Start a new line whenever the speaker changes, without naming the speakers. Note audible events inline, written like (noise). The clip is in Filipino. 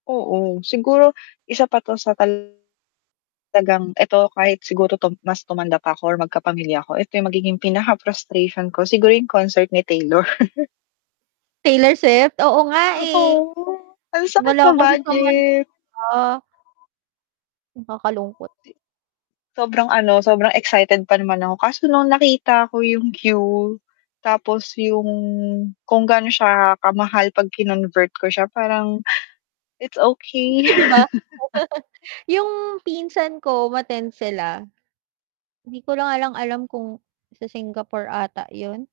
Oo, siguro isa pa 'to sa talagang eto, kahit siguro 'to mas tumanda pa 'ko or magkapamilya ako, eto yung magiging pinaka frustration ko, siguro yung concert ni Taylor. (chuckles)
Taylor Swift, oo nga, eh,
Oo, ang sakit
wala
sa
kasi sa
budget.
Manila.
D
Nakakalungkot.
sobrang ano, sobrang excited pa naman ako, kaso nung nakita ko yung queue, tapos yung, kung gaano siya kamahal 'pag kinonvert ko siya parang, it's
Laki
okey.
'di ba? (chuckles)
(chuckles)
Yung pinsan ko, umattend sila, hindi ko lang nga alam kung sa Singapore ata yun.